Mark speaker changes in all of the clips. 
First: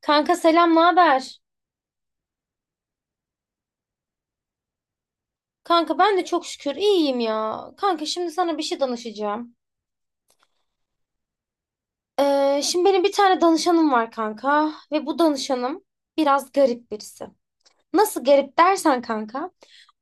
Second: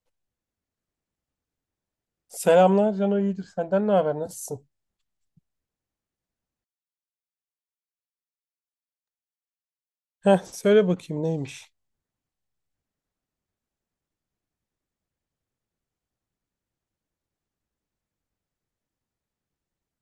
Speaker 1: Kanka selam, ne haber?
Speaker 2: Selamlar Cano, iyidir. Senden ne haber? Nasılsın?
Speaker 1: Kanka ben de çok şükür iyiyim ya. Kanka şimdi sana bir şey danışacağım.
Speaker 2: Heh, söyle bakayım neymiş?
Speaker 1: Şimdi benim bir tane danışanım var kanka ve bu danışanım biraz garip birisi. Nasıl garip dersen kanka.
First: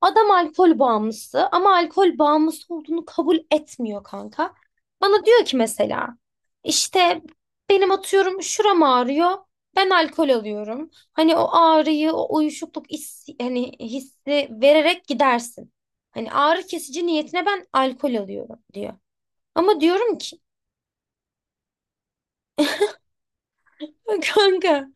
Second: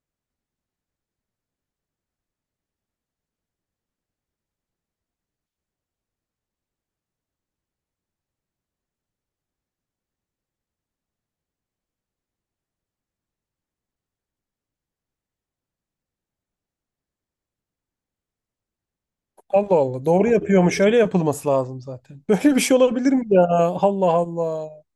Speaker 1: Adam alkol bağımlısı ama alkol bağımlısı olduğunu kabul etmiyor kanka. Bana diyor ki mesela işte benim atıyorum şuram ağrıyor. Ben alkol alıyorum. Hani o ağrıyı, o uyuşukluk hissi, hani hissi vererek gidersin. Hani ağrı kesici niyetine ben alkol alıyorum diyor.
Speaker 2: Allah
Speaker 1: Ama
Speaker 2: Allah.
Speaker 1: diyorum
Speaker 2: Doğru
Speaker 1: ki
Speaker 2: yapıyormuş. Öyle yapılması lazım zaten. Böyle bir şey olabilir mi ya? Allah Allah.
Speaker 1: Kanka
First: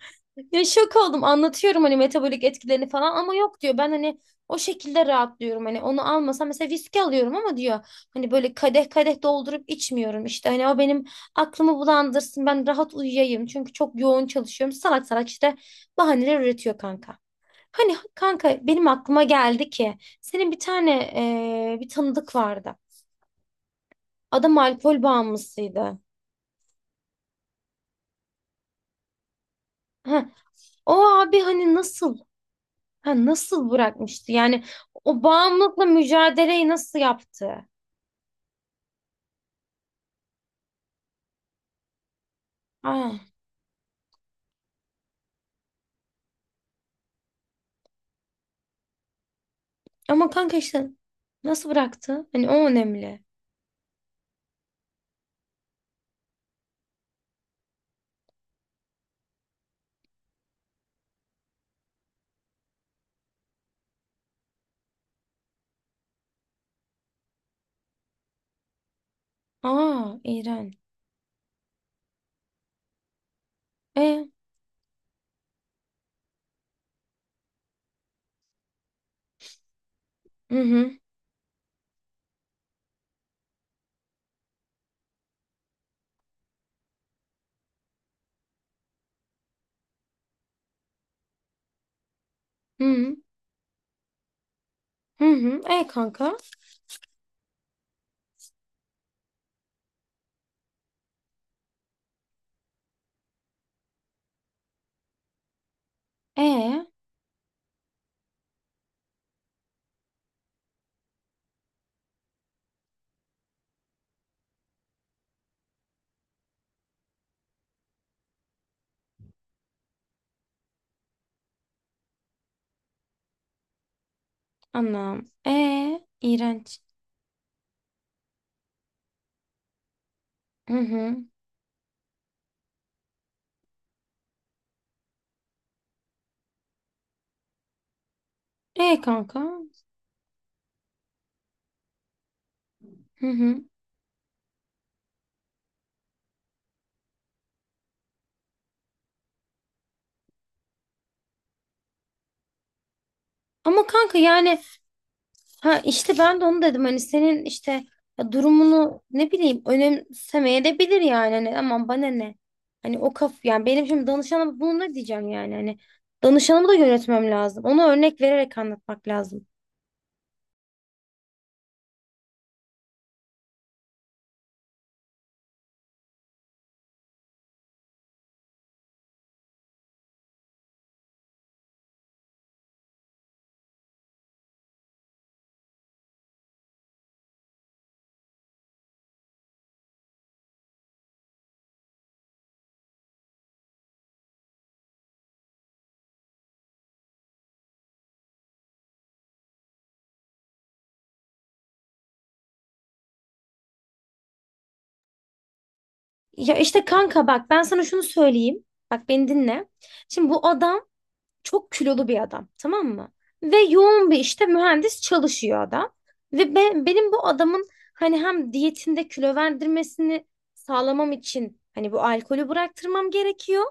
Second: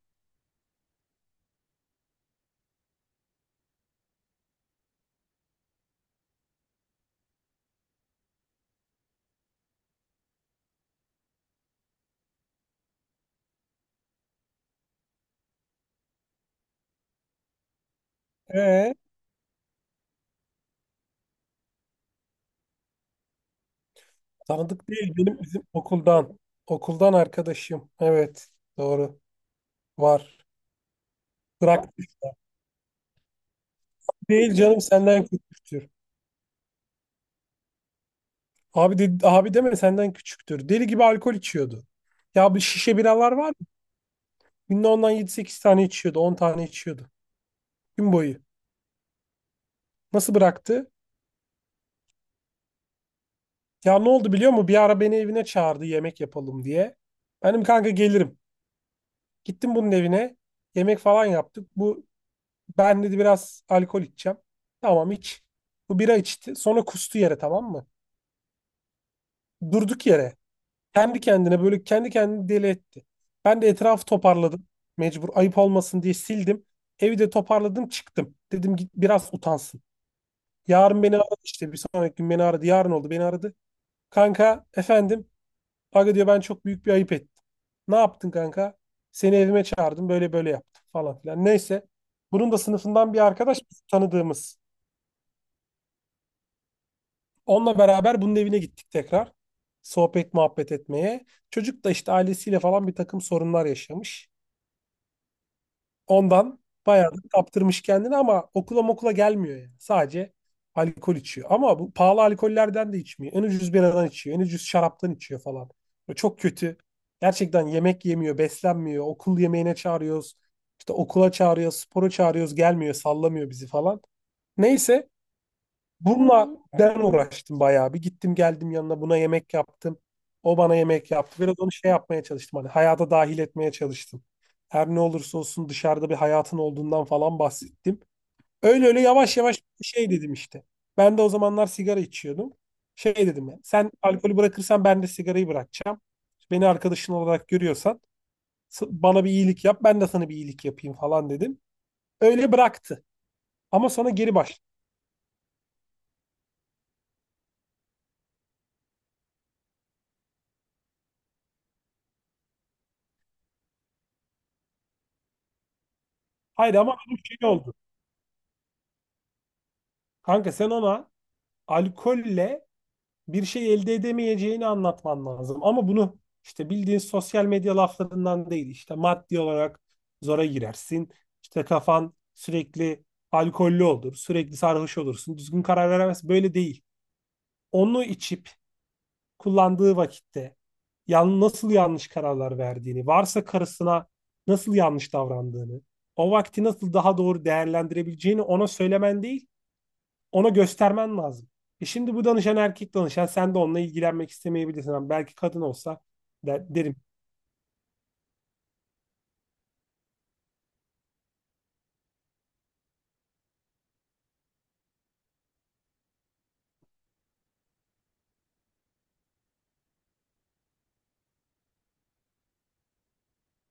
Speaker 1: ya şok oldum anlatıyorum hani metabolik etkilerini falan ama yok diyor ben hani o şekilde rahatlıyorum hani onu almasam mesela viski alıyorum ama diyor hani böyle kadeh kadeh doldurup içmiyorum işte hani o benim aklımı bulandırsın ben rahat uyuyayım çünkü çok yoğun çalışıyorum salak salak işte bahaneler üretiyor kanka. Hani kanka benim
Speaker 2: Ee,
Speaker 1: aklıma geldi ki senin bir tane bir tanıdık vardı adam
Speaker 2: tanıdık
Speaker 1: alkol
Speaker 2: değil. Bizim
Speaker 1: bağımlısıydı.
Speaker 2: okuldan. Okuldan arkadaşım. Evet. Doğru.
Speaker 1: Heh,
Speaker 2: Var.
Speaker 1: o abi hani
Speaker 2: Bırak
Speaker 1: nasıl? Ha, nasıl bırakmıştı?
Speaker 2: değil
Speaker 1: Yani
Speaker 2: canım,
Speaker 1: o
Speaker 2: senden
Speaker 1: bağımlılıkla
Speaker 2: küçüktür.
Speaker 1: mücadeleyi nasıl yaptı?
Speaker 2: Abi deme, senden küçüktür. Deli gibi alkol içiyordu. Ya, bir şişe
Speaker 1: Aa,
Speaker 2: biralar var ya. Günde ondan yedi sekiz tane içiyordu, 10 tane içiyordu. Gün boyu.
Speaker 1: ama
Speaker 2: Nasıl
Speaker 1: kanka işte
Speaker 2: bıraktı?
Speaker 1: nasıl bıraktı? Hani o önemli.
Speaker 2: Ya, ne oldu biliyor musun? Bir ara beni evine çağırdı, yemek yapalım diye. Benim kanka gelirim. Gittim bunun evine. Yemek falan yaptık. Bu, ben dedi, biraz alkol içeceğim. Tamam, iç. Bu bira içti. Sonra kustu yere, tamam mı? Durduk
Speaker 1: Aa,
Speaker 2: yere.
Speaker 1: İran.
Speaker 2: Kendi kendine böyle kendi kendini deli etti. Ben de etrafı
Speaker 1: E,
Speaker 2: toparladım. Mecbur, ayıp olmasın diye sildim. Evi de toparladım, çıktım. Dedim git biraz utansın.
Speaker 1: hı hı,
Speaker 2: Yarın beni aradı, işte bir sonraki gün beni aradı. Yarın oldu, beni aradı. Kanka efendim, Aga diyor ben çok büyük bir ayıp ettim. Ne yaptın kanka? Seni evime çağırdım, böyle böyle yaptım falan filan. Neyse. Bunun da
Speaker 1: hı
Speaker 2: sınıfından
Speaker 1: hı,
Speaker 2: bir arkadaş biz tanıdığımız.
Speaker 1: hı hı. E kanka.
Speaker 2: Onunla beraber bunun evine gittik tekrar. Sohbet muhabbet etmeye. Çocuk da işte ailesiyle falan bir takım sorunlar yaşamış.
Speaker 1: E,
Speaker 2: Ondan bayağı da kaptırmış kendini, ama okula mokula gelmiyor yani. Sadece alkol içiyor. Ama bu pahalı alkollerden de içmiyor. En ucuz biradan içiyor. En ucuz şaraptan içiyor falan. Böyle çok kötü. Gerçekten yemek yemiyor, beslenmiyor. Okul yemeğine çağırıyoruz. İşte okula çağırıyoruz, spora çağırıyoruz. Gelmiyor, sallamıyor bizi falan. Neyse.
Speaker 1: anam.
Speaker 2: Bununla
Speaker 1: İğrenç.
Speaker 2: ben uğraştım bayağı bir. Gittim geldim yanına, buna yemek yaptım. O
Speaker 1: Hı
Speaker 2: bana yemek
Speaker 1: hı.
Speaker 2: yaptı. Biraz onu şey yapmaya çalıştım. Hani hayata dahil etmeye çalıştım. Her ne olursa olsun dışarıda bir hayatın olduğundan falan bahsettim. Öyle
Speaker 1: E
Speaker 2: öyle yavaş
Speaker 1: kanka.
Speaker 2: yavaş şey dedim işte. Ben de o zamanlar sigara içiyordum. Şey
Speaker 1: Hı
Speaker 2: dedim ya.
Speaker 1: hı.
Speaker 2: Sen alkolü bırakırsan ben de sigarayı bırakacağım. Beni arkadaşın olarak görüyorsan bana bir iyilik yap. Ben de sana bir iyilik yapayım falan dedim. Öyle bıraktı.
Speaker 1: Ama
Speaker 2: Ama sonra
Speaker 1: kanka
Speaker 2: geri
Speaker 1: yani
Speaker 2: başladı.
Speaker 1: Ha işte ben de onu dedim hani senin işte ya durumunu ne bileyim önemsemeye de bilir yani hani aman bana ne. Hani o kaf yani benim şimdi danışanıma bunu ne diyeceğim yani hani danışanımı da
Speaker 2: Hayır, ama bir
Speaker 1: yönetmem
Speaker 2: şey
Speaker 1: lazım.
Speaker 2: oldu.
Speaker 1: Ona örnek vererek anlatmak lazım.
Speaker 2: Kanka, sen ona alkolle bir şey elde edemeyeceğini anlatman lazım. Ama bunu işte bildiğin sosyal medya laflarından değil. İşte maddi olarak zora girersin. İşte kafan sürekli alkollü olur. Sürekli sarhoş olursun. Düzgün karar veremez. Böyle değil. Onu içip kullandığı vakitte nasıl yanlış kararlar verdiğini, varsa karısına nasıl yanlış davrandığını, o vakti nasıl daha doğru değerlendirebileceğini ona söylemen değil, ona göstermen lazım. E şimdi bu danışan erkek danışan, sen de onunla ilgilenmek istemeyebilirsin. Ama belki kadın olsa
Speaker 1: Ya
Speaker 2: der-
Speaker 1: işte
Speaker 2: derim.
Speaker 1: kanka bak ben sana şunu söyleyeyim. Bak beni dinle. Şimdi bu adam çok kilolu bir adam tamam mı? Ve yoğun bir işte mühendis çalışıyor adam. Ve benim bu adamın hani hem diyetinde kilo verdirmesini sağlamam için hani bu alkolü bıraktırmam gerekiyor.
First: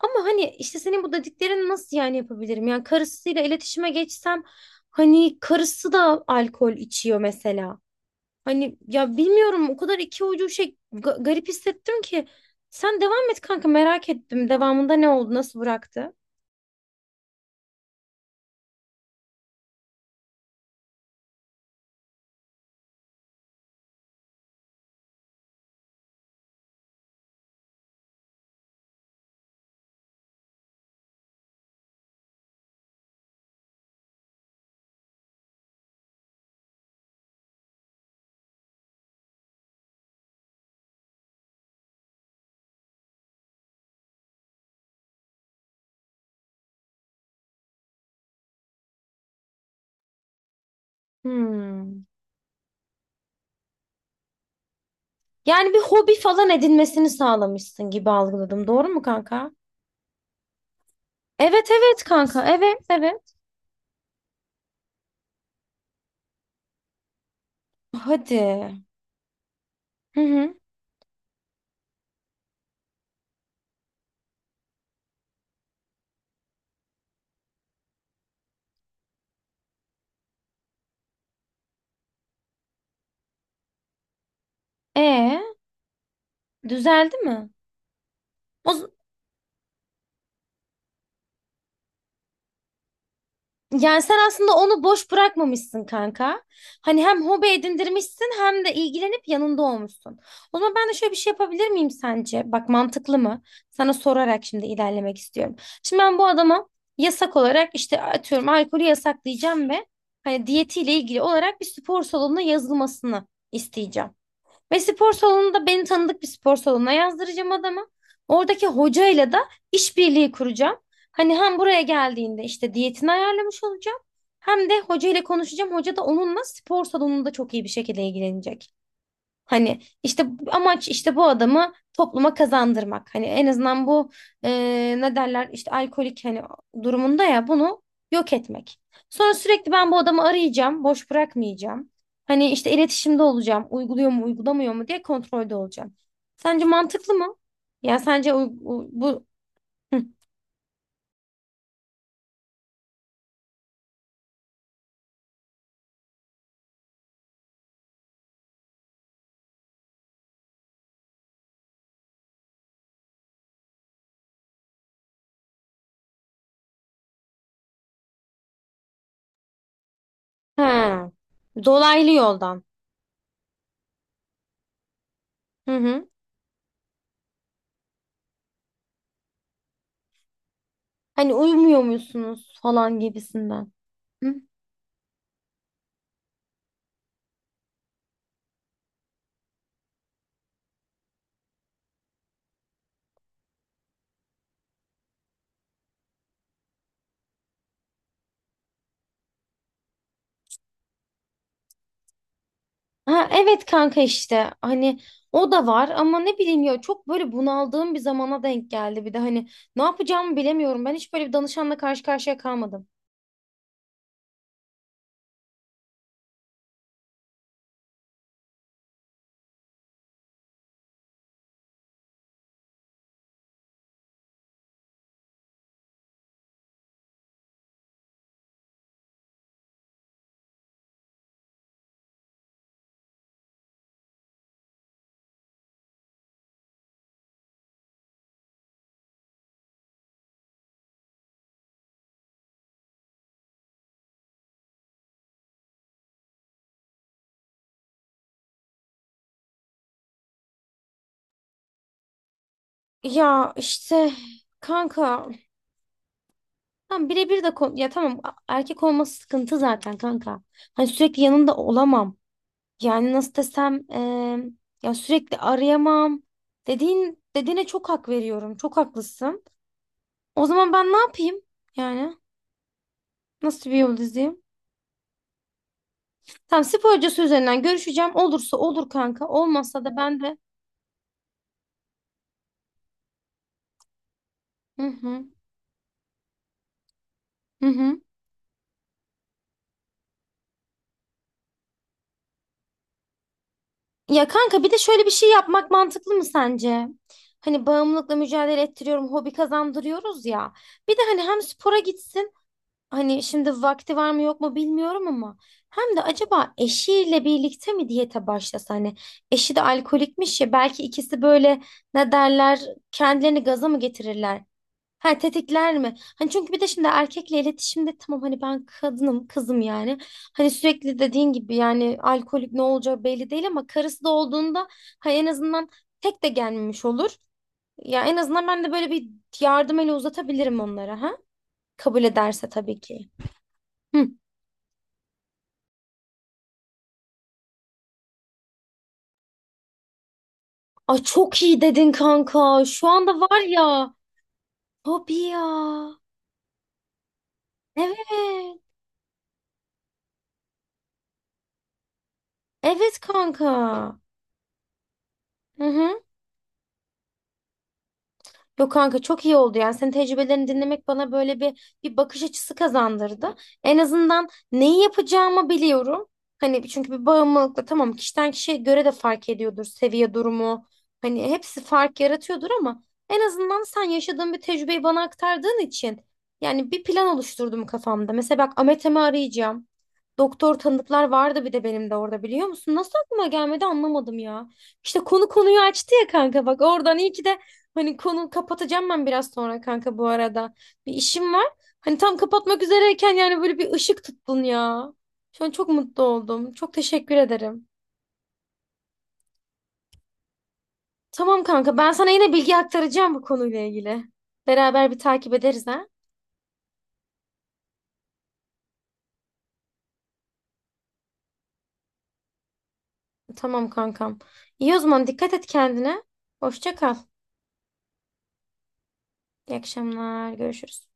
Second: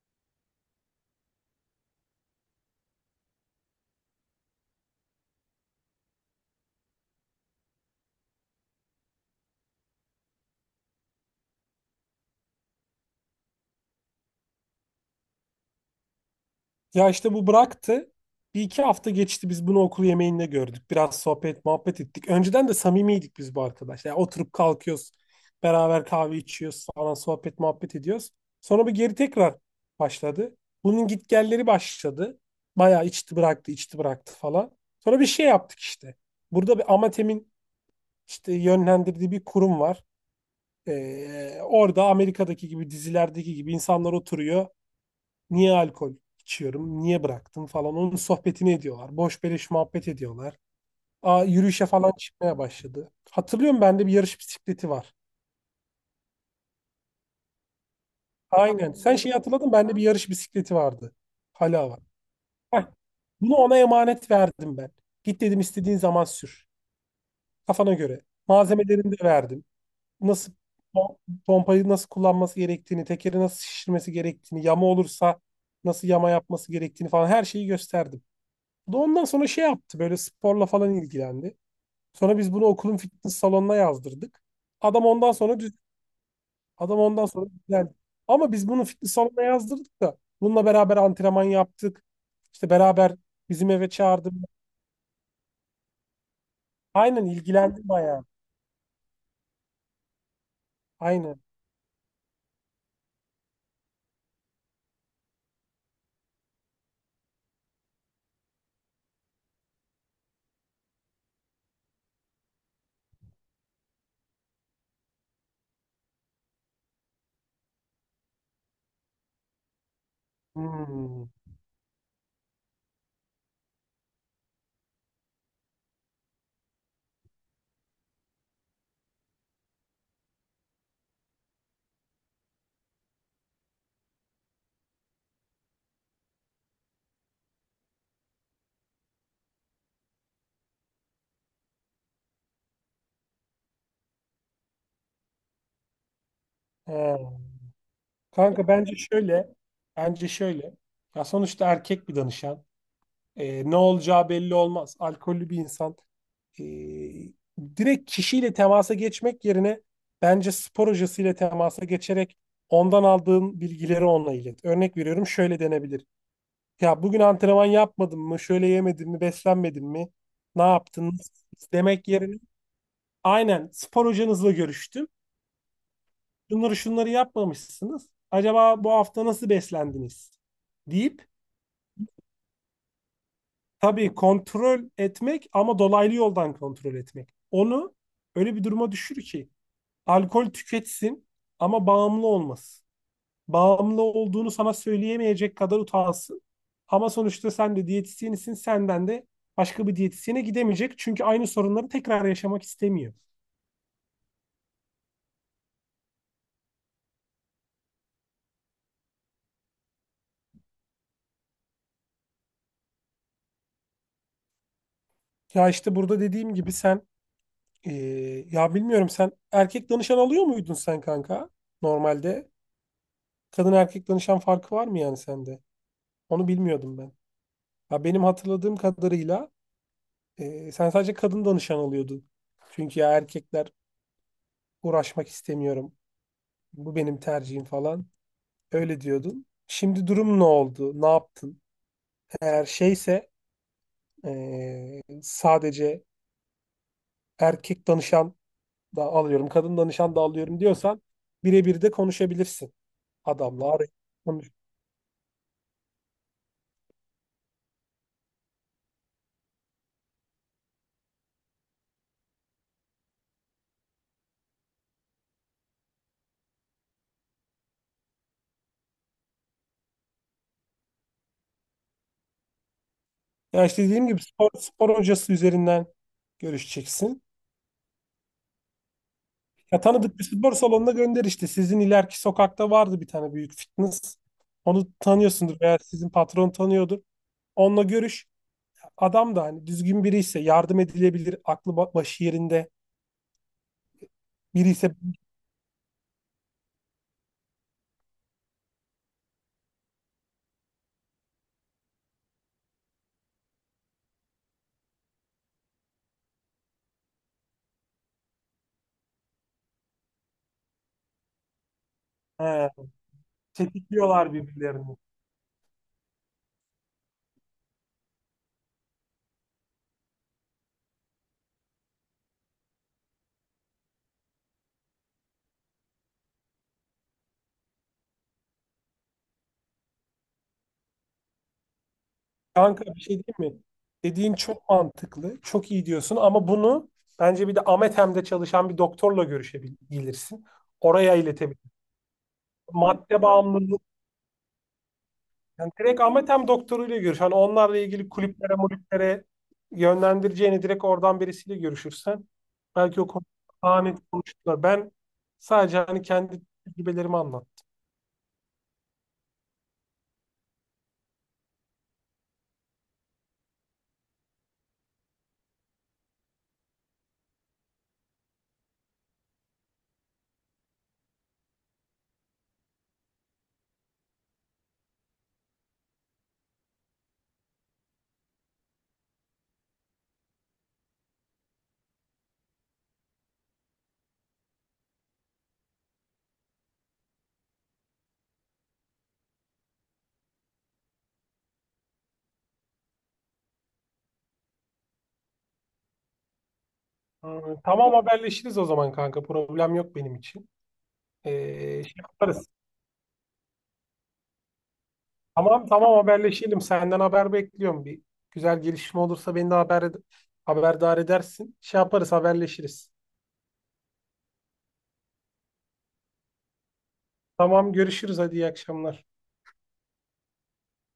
Speaker 1: Ama hani işte senin bu dediklerini nasıl yani yapabilirim? Yani karısıyla iletişime geçsem hani karısı da alkol içiyor mesela. Hani ya bilmiyorum o kadar iki ucu şey garip hissettim ki. Sen devam et kanka merak ettim devamında ne oldu nasıl bıraktı?
Speaker 2: Ya işte bu bıraktı. Bir iki hafta geçti, biz bunu okul yemeğinde gördük. Biraz sohbet muhabbet ettik. Önceden de samimiydik biz bu arkadaşlar. Yani oturup kalkıyoruz. Beraber kahve içiyoruz falan, sohbet muhabbet ediyoruz. Sonra bir geri tekrar başladı. Bunun gitgelleri başladı. Bayağı içti bıraktı, içti bıraktı falan. Sonra bir şey yaptık işte. Burada bir Amatem'in işte yönlendirdiği bir kurum var. Orada Amerika'daki gibi dizilerdeki gibi insanlar oturuyor. Niye alkol içiyorum? Niye bıraktım falan. Onun sohbetini ediyorlar. Boş beleş muhabbet ediyorlar. Aa, yürüyüşe
Speaker 1: Hmm.
Speaker 2: falan çıkmaya başladı. Hatırlıyorum, bende bir yarış bisikleti var.
Speaker 1: Yani bir hobi falan edinmesini sağlamışsın gibi algıladım. Doğru
Speaker 2: Aynen.
Speaker 1: mu
Speaker 2: Sen şeyi
Speaker 1: kanka?
Speaker 2: hatırladın, bende bir yarış bisikleti vardı.
Speaker 1: Evet
Speaker 2: Hala var.
Speaker 1: evet kanka. Evet
Speaker 2: Heh.
Speaker 1: evet.
Speaker 2: Bunu ona emanet verdim ben. Git dedim istediğin zaman sür. Kafana göre.
Speaker 1: Hadi.
Speaker 2: Malzemelerini de verdim.
Speaker 1: Hı
Speaker 2: Nasıl
Speaker 1: hı.
Speaker 2: pom- pompayı nasıl kullanması gerektiğini, tekeri nasıl şişirmesi gerektiğini, yama olursa nasıl yama yapması gerektiğini falan, her şeyi gösterdim. Bu da ondan sonra şey yaptı, böyle sporla falan ilgilendi. Sonra biz bunu okulun fitness salonuna yazdırdık. Adam ondan
Speaker 1: E
Speaker 2: sonra düz adam
Speaker 1: düzeldi
Speaker 2: ondan sonra
Speaker 1: mi?
Speaker 2: düzeldi. Ama biz
Speaker 1: O,
Speaker 2: bunu fitness salonuna yazdırdık da bununla beraber antrenman yaptık. İşte beraber bizim eve
Speaker 1: Yani sen
Speaker 2: çağırdım.
Speaker 1: aslında onu boş bırakmamışsın kanka. Hani hem
Speaker 2: Aynen,
Speaker 1: hobi
Speaker 2: ilgilendi bayağı.
Speaker 1: edindirmişsin hem de ilgilenip yanında olmuşsun. O zaman ben de şöyle bir şey
Speaker 2: Aynen.
Speaker 1: yapabilir miyim sence? Bak mantıklı mı? Sana sorarak şimdi ilerlemek istiyorum. Şimdi ben bu adama yasak olarak işte atıyorum alkolü yasaklayacağım ve hani diyetiyle ilgili olarak bir spor salonuna yazılmasını isteyeceğim. Ve spor salonunda beni tanıdık bir spor salonuna yazdıracağım adamı. Oradaki hocayla da işbirliği kuracağım.
Speaker 2: Hmm.
Speaker 1: Hani hem buraya geldiğinde işte diyetini ayarlamış olacağım. Hem de hocayla konuşacağım. Hoca da onunla spor salonunda çok iyi bir şekilde ilgilenecek. Hani işte amaç işte bu adamı topluma kazandırmak. Hani en azından bu e, ne derler işte alkolik hani durumunda ya bunu yok etmek. Sonra sürekli ben bu adamı arayacağım, boş bırakmayacağım. Hani işte iletişimde olacağım, uyguluyor mu, uygulamıyor mu diye kontrolde olacağım. Sence mantıklı mı?
Speaker 2: He.
Speaker 1: Ya sence
Speaker 2: Kanka, bence
Speaker 1: bu
Speaker 2: şöyle,
Speaker 1: Hı.
Speaker 2: bence şöyle. Ya sonuçta erkek bir danışan. Ne olacağı belli olmaz. Alkollü bir insan. Ee, direkt kişiyle temasa geçmek yerine, bence spor hocasıyla temasa geçerek ondan aldığın bilgileri onunla ilet. Örnek veriyorum, şöyle denebilir. Ya bugün antrenman yapmadın mı? Şöyle yemedin mi? Beslenmedin mi? Ne yaptın?
Speaker 1: ha.
Speaker 2: Nasıl? Demek
Speaker 1: Dolaylı
Speaker 2: yerine,
Speaker 1: yoldan.
Speaker 2: aynen spor hocanızla görüştüm,
Speaker 1: Hı hı.
Speaker 2: şunları şunları yapmamışsınız. Acaba bu hafta nasıl beslendiniz deyip
Speaker 1: Hani uyumuyor musunuz falan gibisinden.
Speaker 2: tabii kontrol etmek, ama dolaylı yoldan kontrol etmek. Onu öyle bir duruma düşür ki alkol tüketsin ama bağımlı olmasın. Bağımlı olduğunu sana söyleyemeyecek kadar utansın. Ama sonuçta sen de diyetisyenisin, senden de başka bir diyetisyene gidemeyecek. Çünkü aynı sorunları tekrar yaşamak istemiyor.
Speaker 1: Ha, evet kanka işte hani o da var ama ne bileyim ya çok böyle bunaldığım bir zamana denk geldi bir de hani ne yapacağımı bilemiyorum ben hiç böyle bir danışanla karşı karşıya kalmadım.
Speaker 2: Ya işte burada dediğim gibi sen, Ee, ya bilmiyorum, sen erkek danışan alıyor muydun sen kanka normalde? Kadın erkek danışan farkı var mı yani sende? Onu bilmiyordum ben. Ya benim hatırladığım kadarıyla sen sadece kadın danışan alıyordun. Çünkü ya erkekler, uğraşmak istemiyorum. Bu benim tercihim falan. Öyle diyordun. Şimdi durum ne oldu? Ne yaptın? Eğer şeyse sadece erkek danışan da alıyorum, kadın danışan da alıyorum diyorsan birebir de konuşabilirsin
Speaker 1: Ya
Speaker 2: adamla. Arayıp
Speaker 1: işte
Speaker 2: konuş.
Speaker 1: kanka tam birebir de ya tamam erkek olması sıkıntı zaten kanka hani sürekli yanında olamam yani nasıl desem ya sürekli arayamam dediğin dediğine çok hak veriyorum çok haklısın o zaman ben ne yapayım yani
Speaker 2: Ya
Speaker 1: nasıl bir
Speaker 2: işte
Speaker 1: yol
Speaker 2: dediğim gibi,
Speaker 1: izleyeyim?
Speaker 2: spor hocası üzerinden
Speaker 1: Tamam spor hocası
Speaker 2: görüşeceksin.
Speaker 1: üzerinden görüşeceğim. Olursa olur kanka.
Speaker 2: Ya
Speaker 1: Olmazsa da
Speaker 2: tanıdık
Speaker 1: ben
Speaker 2: bir
Speaker 1: de.
Speaker 2: spor salonuna gönder işte. Sizin ileriki sokakta vardı bir tane büyük fitness.
Speaker 1: Hı
Speaker 2: Onu
Speaker 1: hı.
Speaker 2: tanıyorsundur veya sizin patron tanıyordur.
Speaker 1: Hı
Speaker 2: Onunla
Speaker 1: hı.
Speaker 2: görüş. Adam da hani düzgün biri ise yardım edilebilir, aklı başı yerinde
Speaker 1: Ya kanka
Speaker 2: biri
Speaker 1: bir de
Speaker 2: ise,
Speaker 1: şöyle bir şey yapmak mantıklı mı sence? Hani bağımlılıkla mücadele ettiriyorum, hobi kazandırıyoruz ya. Bir de hani hem spora gitsin. Hani şimdi vakti var mı yok mu bilmiyorum ama. Hem de acaba eşiyle birlikte mi diyete başlasa hani eşi de alkolikmiş ya belki ikisi böyle ne derler
Speaker 2: he,
Speaker 1: kendilerini gaza mı
Speaker 2: tetikliyorlar
Speaker 1: getirirler?
Speaker 2: birbirlerini.
Speaker 1: Ha tetikler mi? Hani çünkü bir de şimdi erkekle iletişimde tamam hani ben kadınım kızım yani. Hani sürekli dediğin gibi yani alkolik ne olacağı belli değil ama karısı da olduğunda ha en azından tek de gelmemiş olur. Ya en azından ben de böyle bir yardım eli uzatabilirim onlara ha. Kabul ederse tabii
Speaker 2: Kanka, bir
Speaker 1: ki.
Speaker 2: şey diyeyim mi?
Speaker 1: Hı.
Speaker 2: Dediğin çok mantıklı, çok iyi diyorsun, ama bunu bence bir de Amethem'de çalışan bir doktorla görüşebilirsin.
Speaker 1: Ay
Speaker 2: Oraya
Speaker 1: çok iyi
Speaker 2: iletebilirsin.
Speaker 1: dedin kanka. Şu anda
Speaker 2: Madde
Speaker 1: var
Speaker 2: bağımlılığı.
Speaker 1: ya. Tabii ya.
Speaker 2: Yani direkt ametem doktoruyla görüş. Hani onlarla
Speaker 1: Evet.
Speaker 2: ilgili kulüplere, mulüplere yönlendireceğini direkt oradan birisiyle görüşürsen
Speaker 1: Evet
Speaker 2: belki o konuda
Speaker 1: kanka.
Speaker 2: daha net konuşurlar. Ben
Speaker 1: Hı
Speaker 2: sadece
Speaker 1: hı.
Speaker 2: hani kendi tecrübelerimi anlattım.
Speaker 1: Yok kanka çok iyi oldu yani senin tecrübelerini dinlemek bana böyle bir bakış açısı kazandırdı. En azından neyi yapacağımı biliyorum. Hani çünkü bir bağımlılıkla tamam kişiden kişiye göre de fark ediyordur seviye durumu. Hani hepsi fark yaratıyordur ama en azından sen yaşadığın bir tecrübeyi bana aktardığın için yani bir plan oluşturdum kafamda. Mesela bak Ametem'i arayacağım. Doktor tanıdıklar vardı bir de benim de orada biliyor musun? Nasıl aklıma gelmedi anlamadım ya. İşte konu konuyu açtı ya kanka bak oradan iyi ki de hani konu kapatacağım ben biraz sonra kanka bu arada. Bir işim var. Hani tam kapatmak üzereyken yani böyle bir ışık tuttun ya. Şu an çok mutlu oldum. Çok teşekkür
Speaker 2: Hmm,
Speaker 1: ederim.
Speaker 2: tamam, haberleşiriz o zaman kanka. Problem yok benim için.
Speaker 1: Tamam kanka
Speaker 2: Ee,
Speaker 1: ben
Speaker 2: şey
Speaker 1: sana yine
Speaker 2: yaparız.
Speaker 1: bilgi aktaracağım bu konuyla ilgili. Beraber bir takip ederiz
Speaker 2: Tamam,
Speaker 1: ha.
Speaker 2: tamam, haberleşelim. Senden haber bekliyorum. Bir güzel gelişme olursa beni de haberdar edersin. Şey yaparız, haberleşiriz.
Speaker 1: Tamam kankam. İyi o zaman dikkat et kendine. Hoşça kal.
Speaker 2: Tamam, görüşürüz. Hadi iyi akşamlar.
Speaker 1: İyi akşamlar. Görüşürüz.